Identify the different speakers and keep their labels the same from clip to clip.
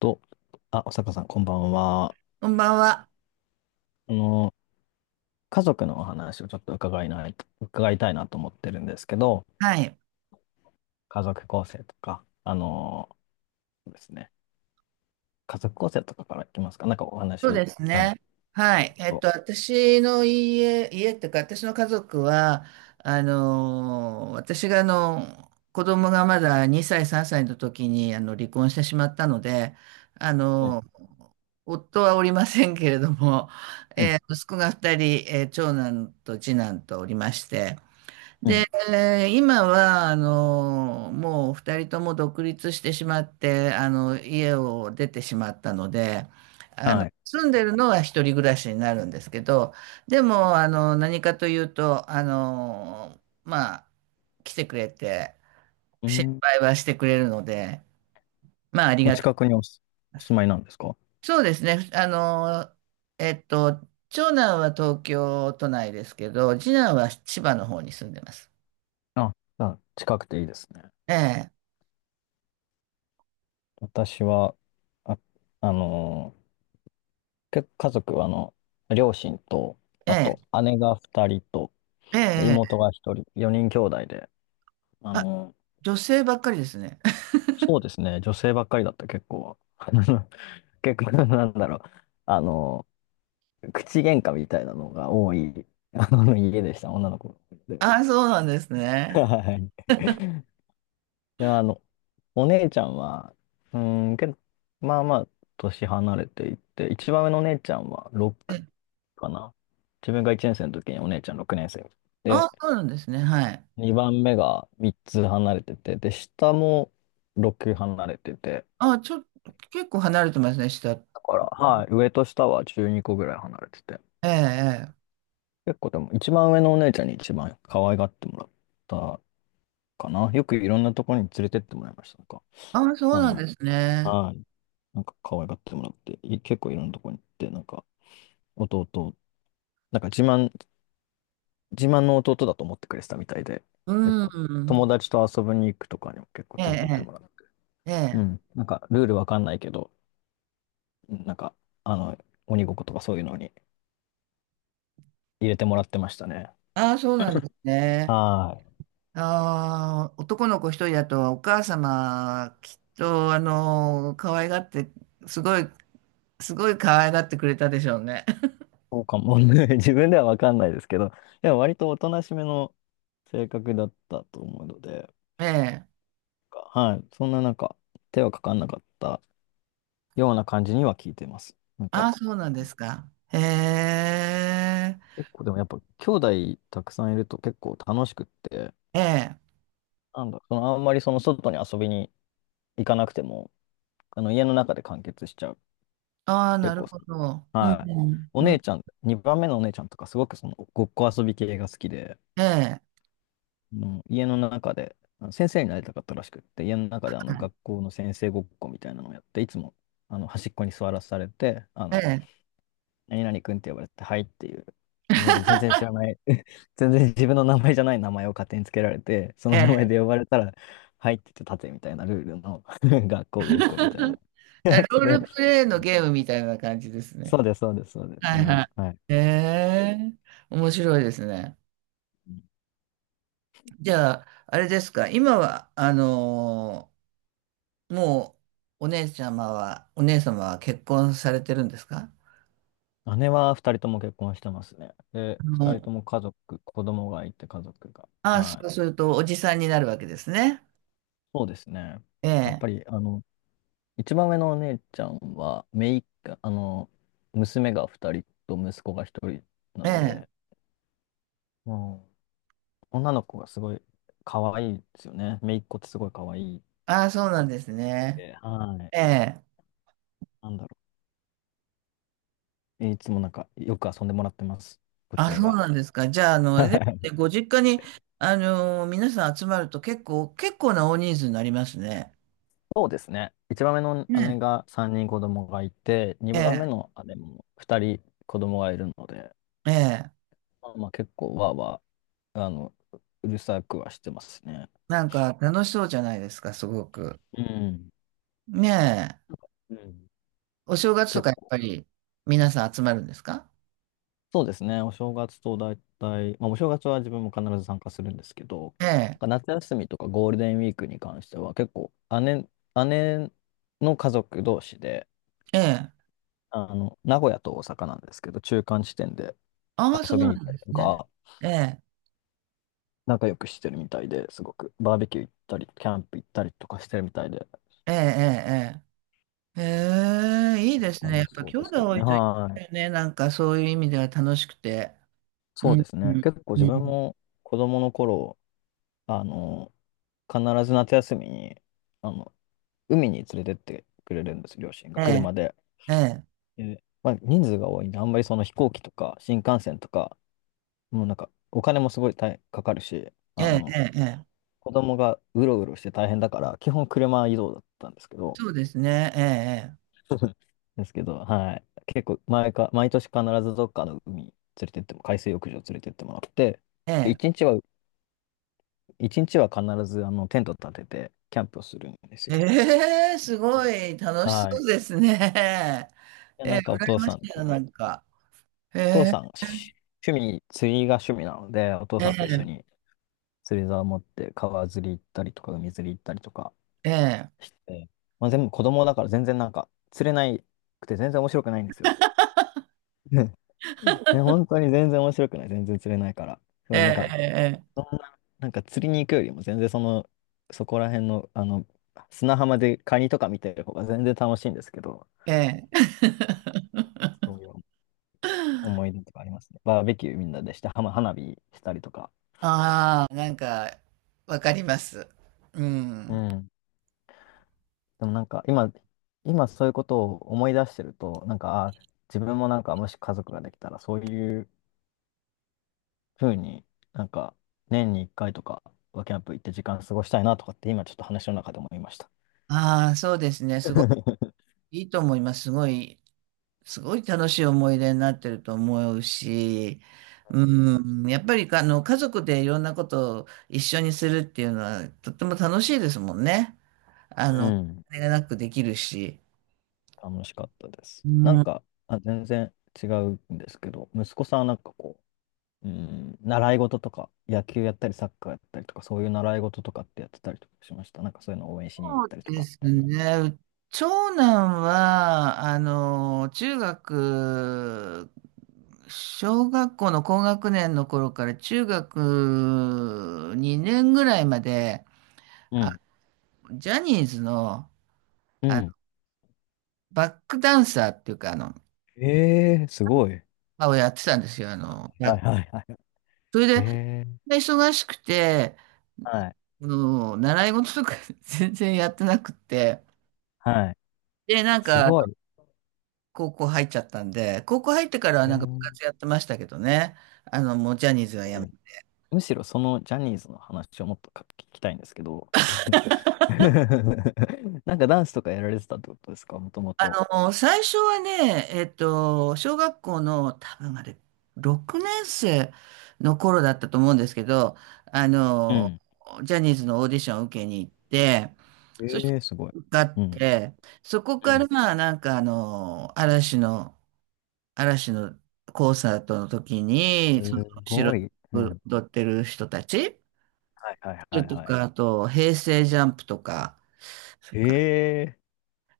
Speaker 1: と、あ、おさかさん、こんばんは。
Speaker 2: こんばんは。
Speaker 1: あの、家族のお話をちょっと伺いたいなと思ってるんですけど、
Speaker 2: はい。
Speaker 1: 家族構成とか、あの、ですね、家族構成とかからいきますか。なんかお
Speaker 2: そう
Speaker 1: 話、
Speaker 2: です
Speaker 1: はい、聞
Speaker 2: ね。は
Speaker 1: け
Speaker 2: い。
Speaker 1: ると。
Speaker 2: 私の家っていうか、私の家族は、私が子供がまだ2歳、3歳の時に、離婚してしまったので、あ
Speaker 1: うん、
Speaker 2: のー、夫はおりませんけれども、
Speaker 1: うん、
Speaker 2: 息子が2人、長男と次男とおりまして、
Speaker 1: う
Speaker 2: で、
Speaker 1: ん、
Speaker 2: 今は、もう二人とも独立してしまって、家を出てしまったので、
Speaker 1: はい。
Speaker 2: 住んでるのは一人暮らしになるんですけど、でも、何かというと、まあ、来てくれて、
Speaker 1: う
Speaker 2: 心
Speaker 1: ん、
Speaker 2: 配はしてくれるので、まあ、あり
Speaker 1: お
Speaker 2: がたい。
Speaker 1: 近くにお住、お住まいなんですか？
Speaker 2: そうですね、えっと、長男は東京都内ですけど、次男は千葉の方に住んでます。
Speaker 1: あ、じゃあ近くていいですね。
Speaker 2: ええ、
Speaker 1: 私は、あ、あの、家族は、両親と、
Speaker 2: え
Speaker 1: あ
Speaker 2: え、
Speaker 1: と姉が二人と、
Speaker 2: ええ、え
Speaker 1: 妹
Speaker 2: え。
Speaker 1: が一人、4人兄弟で、あの、
Speaker 2: 女性ばっかりですね。
Speaker 1: そうですね。女性ばっかりだった、結構は。結構、なんだろう。あの、口喧嘩みたいなのが多い、あの、家でした、女の子で。
Speaker 2: あ、そうなんです
Speaker 1: は
Speaker 2: ね。
Speaker 1: い。で、お姉ちゃんは、うーん、けど、まあまあ、年離れていて、一番上のお姉ちゃんは
Speaker 2: え
Speaker 1: 6かな。自分が1年生の時にお姉ちゃん6年生。
Speaker 2: あ、
Speaker 1: で、
Speaker 2: そうなんですね。はい。
Speaker 1: 2番目が3つ離れてて、で、下も6離れてて、
Speaker 2: あ、ちょっと、結構離れてますね、下。え
Speaker 1: だから、はい、上と下は12個ぐらい離れてて。
Speaker 2: え、ええ。
Speaker 1: 結構でも、一番上のお姉ちゃんに一番可愛がってもらったかな。よくいろんなところに連れてってもらいました。なんか、
Speaker 2: あ、そう
Speaker 1: あ
Speaker 2: なん
Speaker 1: の、
Speaker 2: ですね。
Speaker 1: はい、なんか可愛がってもらって、結構いろんなところに行って、なんか、弟、なんか自慢、自慢の弟だと思ってくれてたみたいで、
Speaker 2: う
Speaker 1: 結構、
Speaker 2: ん。
Speaker 1: 友達と遊びに行くとかにも結構
Speaker 2: え
Speaker 1: 連れてって
Speaker 2: え、
Speaker 1: もらう。
Speaker 2: ええ。
Speaker 1: うん、
Speaker 2: え
Speaker 1: なんか、ルールわかんないけど、なんか、あの、鬼ごっことかそういうのに入れてもらってましたね。
Speaker 2: あ、そうなんですね。
Speaker 1: はい。
Speaker 2: あー、男の子一人だと、お母様、きっと、可愛がって、すごい、すごい可愛がってくれたでしょうね。
Speaker 1: そうかもね。自分ではわかんないですけど、でも割とおとなしめの性格だったと思うので、
Speaker 2: ええ。
Speaker 1: はい、そんななんか手はかかんなかったような感じには聞いてます。なん
Speaker 2: あ、
Speaker 1: か
Speaker 2: そうなんですか。へえ。
Speaker 1: 結構でもやっぱ兄弟たくさんいると結構楽しくって、
Speaker 2: ええ。
Speaker 1: なんだ、そのあんまりその外に遊びに行かなくても、あの家の中で完結しちゃう。
Speaker 2: ああ、
Speaker 1: 結
Speaker 2: なる
Speaker 1: 構
Speaker 2: ほ
Speaker 1: その、
Speaker 2: ど。う
Speaker 1: はい。
Speaker 2: ん、
Speaker 1: お
Speaker 2: う
Speaker 1: 姉
Speaker 2: ん、
Speaker 1: ちゃん、2番目のお姉ちゃんとかすごくそのごっこ遊び系が好きで、
Speaker 2: ええ、
Speaker 1: の家の中で、あの先生になりたかったらしくって、家の中であの学校の先生ごっこみたいなのをやって、いつもあの端っこに座らされて、あ
Speaker 2: え
Speaker 1: の、
Speaker 2: え、
Speaker 1: 何々くんって呼ばれて、はいっていう、全然知らない、全然自分の名前じゃない名前を勝手につけられて、そ
Speaker 2: え
Speaker 1: の名
Speaker 2: え。
Speaker 1: 前で呼ばれたら、はいって言って立てみたいなルールの 学校ごっこみたいな や
Speaker 2: ロー
Speaker 1: つ
Speaker 2: ル
Speaker 1: で、
Speaker 2: プレイ
Speaker 1: う
Speaker 2: の
Speaker 1: ん、
Speaker 2: ゲームみたいな感じです
Speaker 1: そ
Speaker 2: ね。
Speaker 1: うです、そうです、そうです、そ
Speaker 2: はい
Speaker 1: れ
Speaker 2: は
Speaker 1: を、
Speaker 2: い。
Speaker 1: はい。
Speaker 2: ええ、面白いですね。じゃあ、あれですか、今は、あのーもう、お姉様は結婚されてるんですか？
Speaker 1: 姉は二人とも結婚してますね。で、
Speaker 2: あ
Speaker 1: 二人
Speaker 2: の、
Speaker 1: とも家族、子供がいて家族が。
Speaker 2: ああ、そ
Speaker 1: は
Speaker 2: う
Speaker 1: い。
Speaker 2: すると、おじさんになるわけですね。
Speaker 1: そうですね。
Speaker 2: え
Speaker 1: やっ
Speaker 2: え、
Speaker 1: ぱり、あの、一番上のお姉ちゃんは、姪っ子、あの、娘が二人と息子が一人な
Speaker 2: え
Speaker 1: の
Speaker 2: え。
Speaker 1: で、もう、女の子がすごい可愛いですよね。姪っ子ってすごい可愛いっ
Speaker 2: ああ、そうなんですね。
Speaker 1: て。は
Speaker 2: え
Speaker 1: い。
Speaker 2: え。
Speaker 1: なんだろう。いつもなんか、よく遊んでもらってます。こち
Speaker 2: あ、
Speaker 1: ら
Speaker 2: そう
Speaker 1: が。
Speaker 2: なんですか。じゃあ、あれです ね、ご実家に、皆さん集まると結構な大人数になりますね。
Speaker 1: そうですね。一番目の姉
Speaker 2: ね
Speaker 1: が3人子供がいて、二
Speaker 2: え。
Speaker 1: 番
Speaker 2: え
Speaker 1: 目の姉も2人子供がいるので、
Speaker 2: え。ええ。
Speaker 1: まあ、まあ結構わーわー、あの、うるさくはしてますね。
Speaker 2: なんか、楽しそうじゃないですか、すごく。
Speaker 1: うん。
Speaker 2: ねえ。
Speaker 1: うん。
Speaker 2: お正月と
Speaker 1: 結
Speaker 2: か、やっ
Speaker 1: 構。
Speaker 2: ぱり、皆さん集まるんですか？
Speaker 1: そうですね。お正月と大体、まあお正月は自分も必ず参加するんですけど、
Speaker 2: え
Speaker 1: なん
Speaker 2: え。
Speaker 1: か夏休みとかゴールデンウィークに関しては結構姉、姉の家族同士で、
Speaker 2: ええ。
Speaker 1: あの、名古屋と大阪なんですけど、中間地点で
Speaker 2: ああ、そう
Speaker 1: 遊び
Speaker 2: なん
Speaker 1: に行った
Speaker 2: で
Speaker 1: りと
Speaker 2: すね。
Speaker 1: か、
Speaker 2: ええ。
Speaker 1: 仲良くしてるみたいですごく、バーベキュー行ったり、キャンプ行ったりとかしてるみたいで、
Speaker 2: ええ、ええ、ええ。ええ、いいですね。や
Speaker 1: 楽
Speaker 2: っ
Speaker 1: し
Speaker 2: ぱ、
Speaker 1: そう
Speaker 2: 兄
Speaker 1: ですけ
Speaker 2: 弟
Speaker 1: ど
Speaker 2: 多
Speaker 1: ね。
Speaker 2: いといい
Speaker 1: は
Speaker 2: ですよ
Speaker 1: い。
Speaker 2: ね。なんか、そういう意味では楽しくて。
Speaker 1: そ
Speaker 2: う
Speaker 1: う
Speaker 2: ん。
Speaker 1: です
Speaker 2: う
Speaker 1: ね。
Speaker 2: ん。
Speaker 1: 結構
Speaker 2: う
Speaker 1: 自分
Speaker 2: ん、
Speaker 1: も子供の頃、あの、必ず夏休みに、あの、海に連れてってくれるんです、両親が、
Speaker 2: ええ。
Speaker 1: 車で。
Speaker 2: ええ。
Speaker 1: でまあ、人数が多いんで、あんまりその飛行機とか新幹線とか、もうなんか、お金もすごい大かかるし、
Speaker 2: え
Speaker 1: あ
Speaker 2: え。え
Speaker 1: の、
Speaker 2: え。ええ、
Speaker 1: 子供がうろうろして大変だから、基本車移動だったんですけど、
Speaker 2: そうですね。え
Speaker 1: ですけど、はい。結構毎年必ずどっかの海水浴場連れてってもらって、
Speaker 2: え、え
Speaker 1: で、
Speaker 2: え、
Speaker 1: 一日は必ずあのテント立ててキャンプをするんです
Speaker 2: ええ、
Speaker 1: よ。
Speaker 2: ええ、すご
Speaker 1: で、
Speaker 2: い楽しそ
Speaker 1: はい。
Speaker 2: うですね。
Speaker 1: で、
Speaker 2: ええ、
Speaker 1: なんかお父
Speaker 2: 羨ま
Speaker 1: さ
Speaker 2: しい
Speaker 1: ん
Speaker 2: な、な
Speaker 1: と、
Speaker 2: んか。え
Speaker 1: お父
Speaker 2: え、
Speaker 1: さん、し趣味、釣りが趣味なので、お父
Speaker 2: え
Speaker 1: さんと一
Speaker 2: え、
Speaker 1: 緒に釣り竿を持って川釣り行ったりとか、海釣り行ったりとか
Speaker 2: ええ、
Speaker 1: して、まあ、全部子供だから全然なんか釣れなくて全然面白くないんですよ。ね、本当に全然面白くない。全然釣れないから。そ
Speaker 2: え
Speaker 1: う、なんか、
Speaker 2: え、
Speaker 1: そんな、なんか釣りに行くよりも全然その、そこら辺の、あの、砂浜でカニとか見てる方が全然楽しいんですけど、
Speaker 2: ええ、え
Speaker 1: そ
Speaker 2: え
Speaker 1: ういう思い出とかありますね。バーベキューみんなでして、はま花火したりとか。
Speaker 2: ああ、なんか、わかります。う
Speaker 1: う
Speaker 2: ん。
Speaker 1: ん。でもなんか今、今そういうことを思い出してると、なんか、あ、自分もなんかもし家族ができたら、そういうふうになんか年に1回とかはキャンプ行って時間過ごしたいなとかって今ちょっと話の中で思いました。
Speaker 2: ああ、そうですね。すご いいいと思います。すごい楽しい思い出になってると思うし、うん、やっぱりあの家族でいろんなことを一緒にするっていうのはとっても楽しいですもんね。
Speaker 1: う
Speaker 2: あ
Speaker 1: ん。
Speaker 2: れがなくできるし。
Speaker 1: 楽しかったです。
Speaker 2: う
Speaker 1: なん
Speaker 2: ん、
Speaker 1: か、あ、全然違うんですけど、息子さんはなんかこう、うん、習い事とか、野球やったり、サッカーやったりとか、そういう習い事とかってやってたりとかしました。なんかそういうのを応援しに行っ
Speaker 2: そう
Speaker 1: たりと
Speaker 2: で
Speaker 1: か、
Speaker 2: す
Speaker 1: みたいな。
Speaker 2: ね。長男は、小学校の高学年の頃から中学2年ぐらいまで、
Speaker 1: うん。
Speaker 2: ジャニーズの
Speaker 1: うん。
Speaker 2: バックダンサーっていうか、あの、
Speaker 1: ええー、すごい。
Speaker 2: あをやってたんですよ。あの、
Speaker 1: は
Speaker 2: や
Speaker 1: いはいはい。
Speaker 2: それで、
Speaker 1: ええー、
Speaker 2: 忙しくて、
Speaker 1: はい。
Speaker 2: 習い事とか 全然やってなくて、
Speaker 1: はい。
Speaker 2: で、なん
Speaker 1: す
Speaker 2: か、
Speaker 1: ごい。
Speaker 2: 高校入っちゃったんで、高校入ってからは
Speaker 1: え
Speaker 2: なんか部
Speaker 1: ー、
Speaker 2: 活やってましたけどね。あの、もうジャニーズはやめ
Speaker 1: むしろそのジャニーズの話をもっとか聞きたいんですけど、なんかダンスとかやられてたってことですか、もとも
Speaker 2: あ
Speaker 1: と。
Speaker 2: の、最初はね、小学校の多分あれ、6年生の頃だったと思うんですけど、あ
Speaker 1: う
Speaker 2: の、
Speaker 1: ん。
Speaker 2: ジャニーズのオーディションを受けに行って、そして
Speaker 1: ええ、すごい。
Speaker 2: 受かっ
Speaker 1: うん。
Speaker 2: て、そこ
Speaker 1: う
Speaker 2: か
Speaker 1: ん。
Speaker 2: らなんかあの、嵐の、嵐のコンサートの時に、その
Speaker 1: す
Speaker 2: 後ろ
Speaker 1: ご
Speaker 2: に
Speaker 1: い。う
Speaker 2: 踊
Speaker 1: ん。
Speaker 2: ってる人たち
Speaker 1: はいはいはい
Speaker 2: と
Speaker 1: はい。
Speaker 2: か、あと、平成ジャンプとか、それから
Speaker 1: ええ、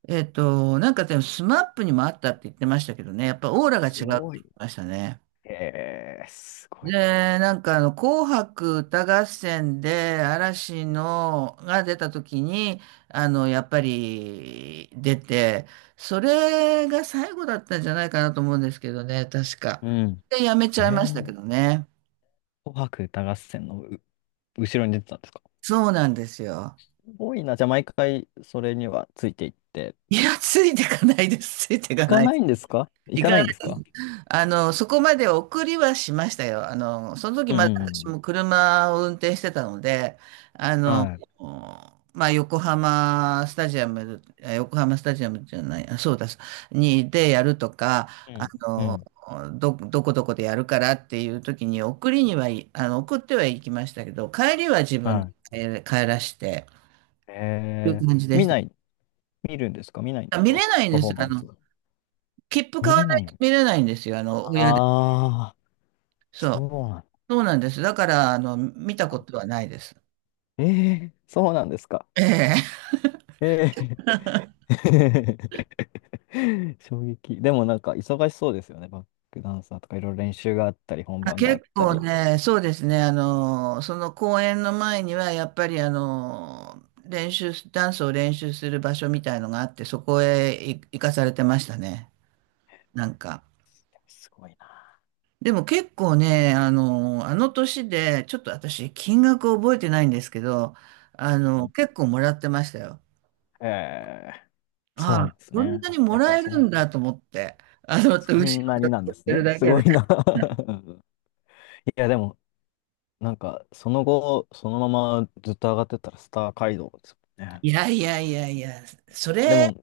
Speaker 2: でもスマップにもあったって言ってましたけどね、やっぱオーラが違
Speaker 1: す
Speaker 2: うって
Speaker 1: ごい
Speaker 2: 言っ
Speaker 1: ね。
Speaker 2: てましたね。
Speaker 1: ええ、すご
Speaker 2: で、
Speaker 1: いな。
Speaker 2: 紅白歌合戦で嵐のが出た時に、やっぱり出て、それが最後だったんじゃないかなと思うんですけどね、確か。
Speaker 1: う
Speaker 2: で、やめちゃいましたけ
Speaker 1: ん。ええ、
Speaker 2: どね。
Speaker 1: 紅白歌合戦の後ろに出てたんですか？
Speaker 2: そうなんですよ。
Speaker 1: すごいな。じゃあ毎回それにはついていって。
Speaker 2: いや、ついてかないです。ついて
Speaker 1: 行
Speaker 2: か
Speaker 1: か
Speaker 2: ない。
Speaker 1: ないんですか？行
Speaker 2: 行
Speaker 1: かな
Speaker 2: か
Speaker 1: いんですか？
Speaker 2: あの、そこまで送りはしましたよ。その時
Speaker 1: うん
Speaker 2: まだ
Speaker 1: うんう
Speaker 2: 私
Speaker 1: ん。
Speaker 2: も車を運転してたので、あの、
Speaker 1: は
Speaker 2: 横浜スタジアム、横浜スタジアムじゃない、あ、そうだ、に、でやるとか、
Speaker 1: い。う
Speaker 2: あ
Speaker 1: ん。う
Speaker 2: の、
Speaker 1: ん。
Speaker 2: どこどこでやるからっていう時に送りに、はい、送ってはいきましたけど、帰りは自分で
Speaker 1: はい。
Speaker 2: 帰らして、
Speaker 1: え
Speaker 2: とい
Speaker 1: え、
Speaker 2: う感じで
Speaker 1: 見
Speaker 2: した。
Speaker 1: ない、見るんですか？見ないんです
Speaker 2: 見
Speaker 1: か？
Speaker 2: れないん
Speaker 1: パ
Speaker 2: で
Speaker 1: フ
Speaker 2: す
Speaker 1: ォー
Speaker 2: よ。
Speaker 1: マ
Speaker 2: あ
Speaker 1: ン
Speaker 2: の、
Speaker 1: ス。
Speaker 2: 切符買
Speaker 1: 見
Speaker 2: わ
Speaker 1: れ
Speaker 2: な
Speaker 1: な
Speaker 2: いと
Speaker 1: い。
Speaker 2: 見れないんですよ。あの、親で。
Speaker 1: ああ、
Speaker 2: そ
Speaker 1: そ
Speaker 2: う。
Speaker 1: うなん
Speaker 2: そうなんです。だから、あの、見たこ
Speaker 1: だ。
Speaker 2: とはないです。
Speaker 1: ええ、そうなんですか。
Speaker 2: ええ。
Speaker 1: え え 衝撃。でもなんか忙しそうですよね。バックダンサーとかいろいろ練習があったり、本
Speaker 2: あ、
Speaker 1: 番があ
Speaker 2: 結
Speaker 1: った
Speaker 2: 構
Speaker 1: り。
Speaker 2: ね、そうですね、その公演の前には、やっぱり、あの、練習す、ダンスを練習する場所みたいのがあって、そこへ行かされてましたね、なんか。
Speaker 1: すごいな。
Speaker 2: でも結構ね、あの年で、ちょっと私、金額覚えてないんですけど、あ
Speaker 1: う
Speaker 2: の、
Speaker 1: ん、
Speaker 2: 結構もらってましたよ。
Speaker 1: ええ、そう
Speaker 2: あ
Speaker 1: なん
Speaker 2: あ、
Speaker 1: です
Speaker 2: こん
Speaker 1: ね。
Speaker 2: なにも
Speaker 1: やっぱ
Speaker 2: ら
Speaker 1: り
Speaker 2: え
Speaker 1: そ
Speaker 2: る
Speaker 1: う、
Speaker 2: んだと思って、あの、後
Speaker 1: そ
Speaker 2: ろで
Speaker 1: んなになん
Speaker 2: 踊
Speaker 1: で
Speaker 2: っ
Speaker 1: す
Speaker 2: てる
Speaker 1: ね。
Speaker 2: だ
Speaker 1: す
Speaker 2: け
Speaker 1: ご
Speaker 2: で。
Speaker 1: いな。いや、でも、なんか、その後、そのままずっと上がってったらスター街道ですもんね。
Speaker 2: いやいやいやいや、そ
Speaker 1: で
Speaker 2: れが、
Speaker 1: も、す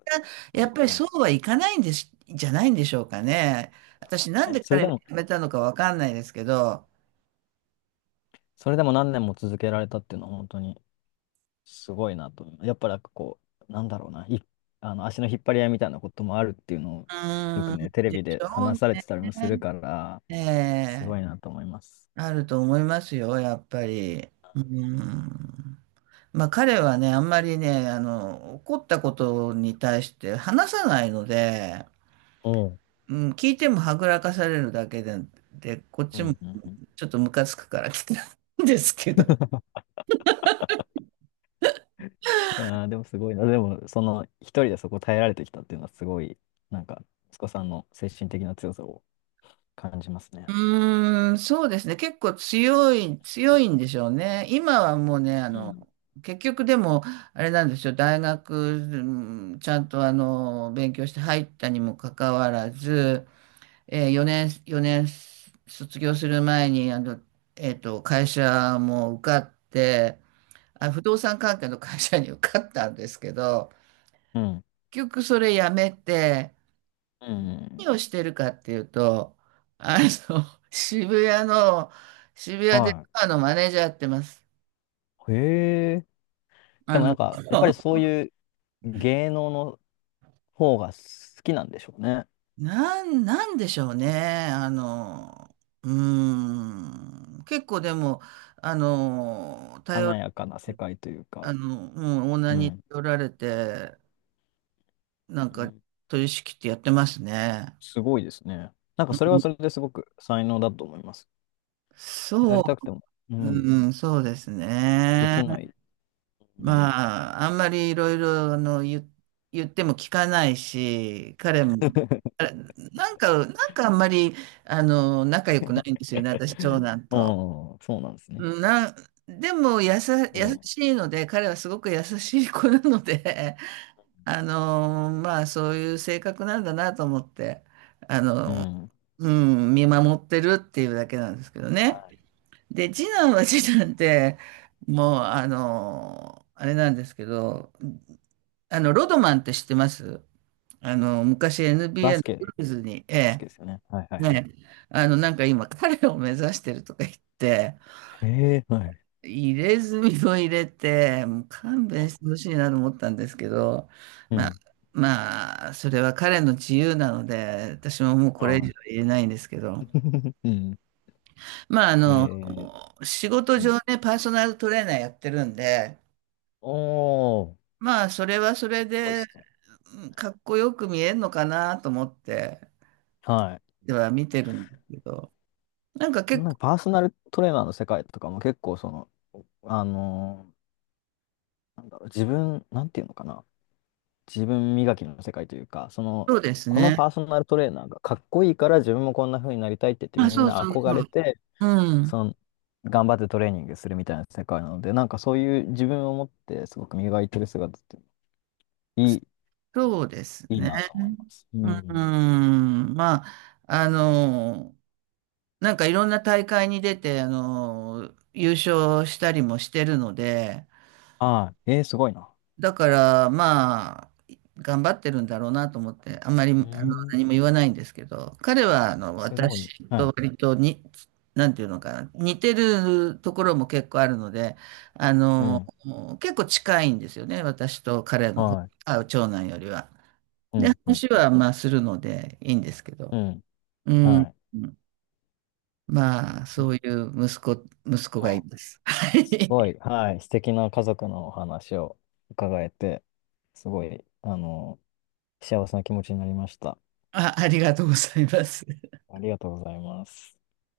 Speaker 1: ご
Speaker 2: やっ
Speaker 1: い、
Speaker 2: ぱり
Speaker 1: はい。
Speaker 2: そうはいかないんです、じゃないんでしょうかね。私、なん
Speaker 1: ね、
Speaker 2: で
Speaker 1: それ
Speaker 2: 彼
Speaker 1: で
Speaker 2: が
Speaker 1: も、
Speaker 2: 辞めたのかわかんないですけど。
Speaker 1: それでも何年も続けられたっていうのは本当に、すごいなと。やっぱなんかこう、なんだろうな、い、あの足の引っ張り合いみたいなこともあるっていうのを
Speaker 2: う
Speaker 1: よ
Speaker 2: ー
Speaker 1: く
Speaker 2: ん、
Speaker 1: ね、テレ
Speaker 2: で
Speaker 1: ビ
Speaker 2: し
Speaker 1: で
Speaker 2: ょう
Speaker 1: 話され
Speaker 2: ね。
Speaker 1: てたりもするから、
Speaker 2: え
Speaker 1: す
Speaker 2: え、
Speaker 1: ごいなと思います。
Speaker 2: あると思いますよ、やっぱり。うん。まあ、彼はね、あんまりね、怒ったことに対して話さないので、
Speaker 1: おう。
Speaker 2: うん、聞いてもはぐらかされるだけで、で、こっ
Speaker 1: う
Speaker 2: ちも
Speaker 1: んうんうん。い
Speaker 2: ちょっとムカつくから来たんですけど。
Speaker 1: やー、でもすごいな。でも、その、一人でそこ耐えられてきたっていうのはすごい、なんか、息子さんの精神的な強さを感じますね。
Speaker 2: うーん、そうですね。結構強い、強いんでしょうね。今はもうね、あ
Speaker 1: う
Speaker 2: の、
Speaker 1: ん。
Speaker 2: 結局でも、あれなんですよ。大学、うんちゃんと勉強して入ったにもかかわらず、え4年、4年卒業する前に、会社も受かって、あ、不動産関係の会社に受かったんですけど、
Speaker 1: うん。
Speaker 2: 結局それ辞めて、
Speaker 1: うん。
Speaker 2: 何をしてるかっていうと、あの、渋谷の、渋谷で
Speaker 1: は
Speaker 2: バーのマネージャーやってます。
Speaker 1: い。へえ。
Speaker 2: あ
Speaker 1: でもな
Speaker 2: の、
Speaker 1: んか、やっぱりそう いう芸能の方が好きなんでしょうね。
Speaker 2: なんでしょうね。あの、うーん、結構でも、あの、頼
Speaker 1: 華
Speaker 2: る、
Speaker 1: やかな世界というか、
Speaker 2: あの、うん、オーナー
Speaker 1: う
Speaker 2: に
Speaker 1: ん、
Speaker 2: 頼られて、なん
Speaker 1: う
Speaker 2: か、
Speaker 1: ん。
Speaker 2: 取り仕切ってやってますね。
Speaker 1: すごいですね。なんか
Speaker 2: う
Speaker 1: それは
Speaker 2: ん
Speaker 1: それですごく才能だと思います。や
Speaker 2: そ
Speaker 1: りたくても、うん、
Speaker 2: そうです
Speaker 1: で
Speaker 2: ね。
Speaker 1: きない。うん。
Speaker 2: まあ、あんまりいろいろあの言、言っても聞かないし、彼も、あれなんか、あんまりあの仲良くないんですよね、私、長 男
Speaker 1: う
Speaker 2: と。
Speaker 1: ん、そうなんですね。
Speaker 2: うんな、でも
Speaker 1: で
Speaker 2: 優
Speaker 1: も、
Speaker 2: しいので、彼はすごく優しい子なので、まあ、そういう性格なんだなと思って、あ
Speaker 1: う
Speaker 2: の、
Speaker 1: ん。はい。
Speaker 2: うん、見守ってるっていうだけなんですけどね。で、次男は次男で、もう、あれなんですけど、あの、ロドマンって知ってます？あの、昔
Speaker 1: バ
Speaker 2: NBA
Speaker 1: ス
Speaker 2: のブ
Speaker 1: ケ、
Speaker 2: ルーズに、
Speaker 1: バス
Speaker 2: え
Speaker 1: ケですよね。はいはい
Speaker 2: え、
Speaker 1: はい。
Speaker 2: ね、なんか今彼を目指してるとか言って、
Speaker 1: えー、はい。
Speaker 2: 入れ墨を入れて、もう勘弁してほしいなと思ったんですけど、
Speaker 1: う
Speaker 2: まあ、
Speaker 1: ん。
Speaker 2: まあ、それは彼の自由なので、私ももうこれ以上
Speaker 1: は
Speaker 2: 言えないんですけ
Speaker 1: い。
Speaker 2: ど、
Speaker 1: うん。
Speaker 2: まあ、
Speaker 1: えー、
Speaker 2: 仕事
Speaker 1: うん。
Speaker 2: 上ね、パーソナルトレーナーやってるんで、
Speaker 1: おー、す
Speaker 2: まあ、それはそれ
Speaker 1: ごいで
Speaker 2: で、
Speaker 1: すね。
Speaker 2: うん、かっこよく見えるのかなと思って、
Speaker 1: は
Speaker 2: では見てるんですけど、なんか
Speaker 1: い。
Speaker 2: 結
Speaker 1: なんか
Speaker 2: 構
Speaker 1: パーソナルトレーナーの世界とかも結構その、あのー、なんだろう、自分、なんていうのかな。自分磨きの世界というか、その、
Speaker 2: そうです
Speaker 1: この
Speaker 2: ね。
Speaker 1: パーソナルトレーナーがかっこいいから自分もこんな風になりたいって言って
Speaker 2: あ、
Speaker 1: みん
Speaker 2: そう
Speaker 1: な
Speaker 2: そう
Speaker 1: 憧
Speaker 2: そ
Speaker 1: れ
Speaker 2: う。
Speaker 1: て、
Speaker 2: うん。
Speaker 1: その、頑張ってトレーニングするみたいな世界なので、なんかそういう自分を持ってすごく磨いてる姿っていい、
Speaker 2: そうです
Speaker 1: いい
Speaker 2: ね。
Speaker 1: なと思います。う
Speaker 2: う
Speaker 1: ん。
Speaker 2: ん。まあ、なんかいろんな大会に出て、優勝したりもしてるので、
Speaker 1: ああ、えー、すごいな。
Speaker 2: だから、まあ、頑張ってるんだろうなと思って、あんまり、
Speaker 1: うん、
Speaker 2: 何も言わないんですけど、彼は、
Speaker 1: すごい。
Speaker 2: 私
Speaker 1: は
Speaker 2: と
Speaker 1: い。
Speaker 2: 割とに、なんていうのかな、似てるところも結構あるので、あ
Speaker 1: う
Speaker 2: の、
Speaker 1: ん。
Speaker 2: 結構近いんですよね、私と彼の方、
Speaker 1: はい。
Speaker 2: あ、長男よりは。
Speaker 1: う
Speaker 2: で、
Speaker 1: ん、うん、
Speaker 2: 話
Speaker 1: うん。
Speaker 2: は、まあ、するのでいいんですけど、
Speaker 1: うん。
Speaker 2: う
Speaker 1: は
Speaker 2: ん、
Speaker 1: い。
Speaker 2: まあ、
Speaker 1: う
Speaker 2: そう
Speaker 1: ん、
Speaker 2: いう息子がい
Speaker 1: はい、
Speaker 2: ます。は
Speaker 1: すご
Speaker 2: い。
Speaker 1: い、はい、素敵な家族のお話を伺えて、すごい、あの、幸せな気持ちになりました。
Speaker 2: あ、ありがとうございます。
Speaker 1: ありがとうございます。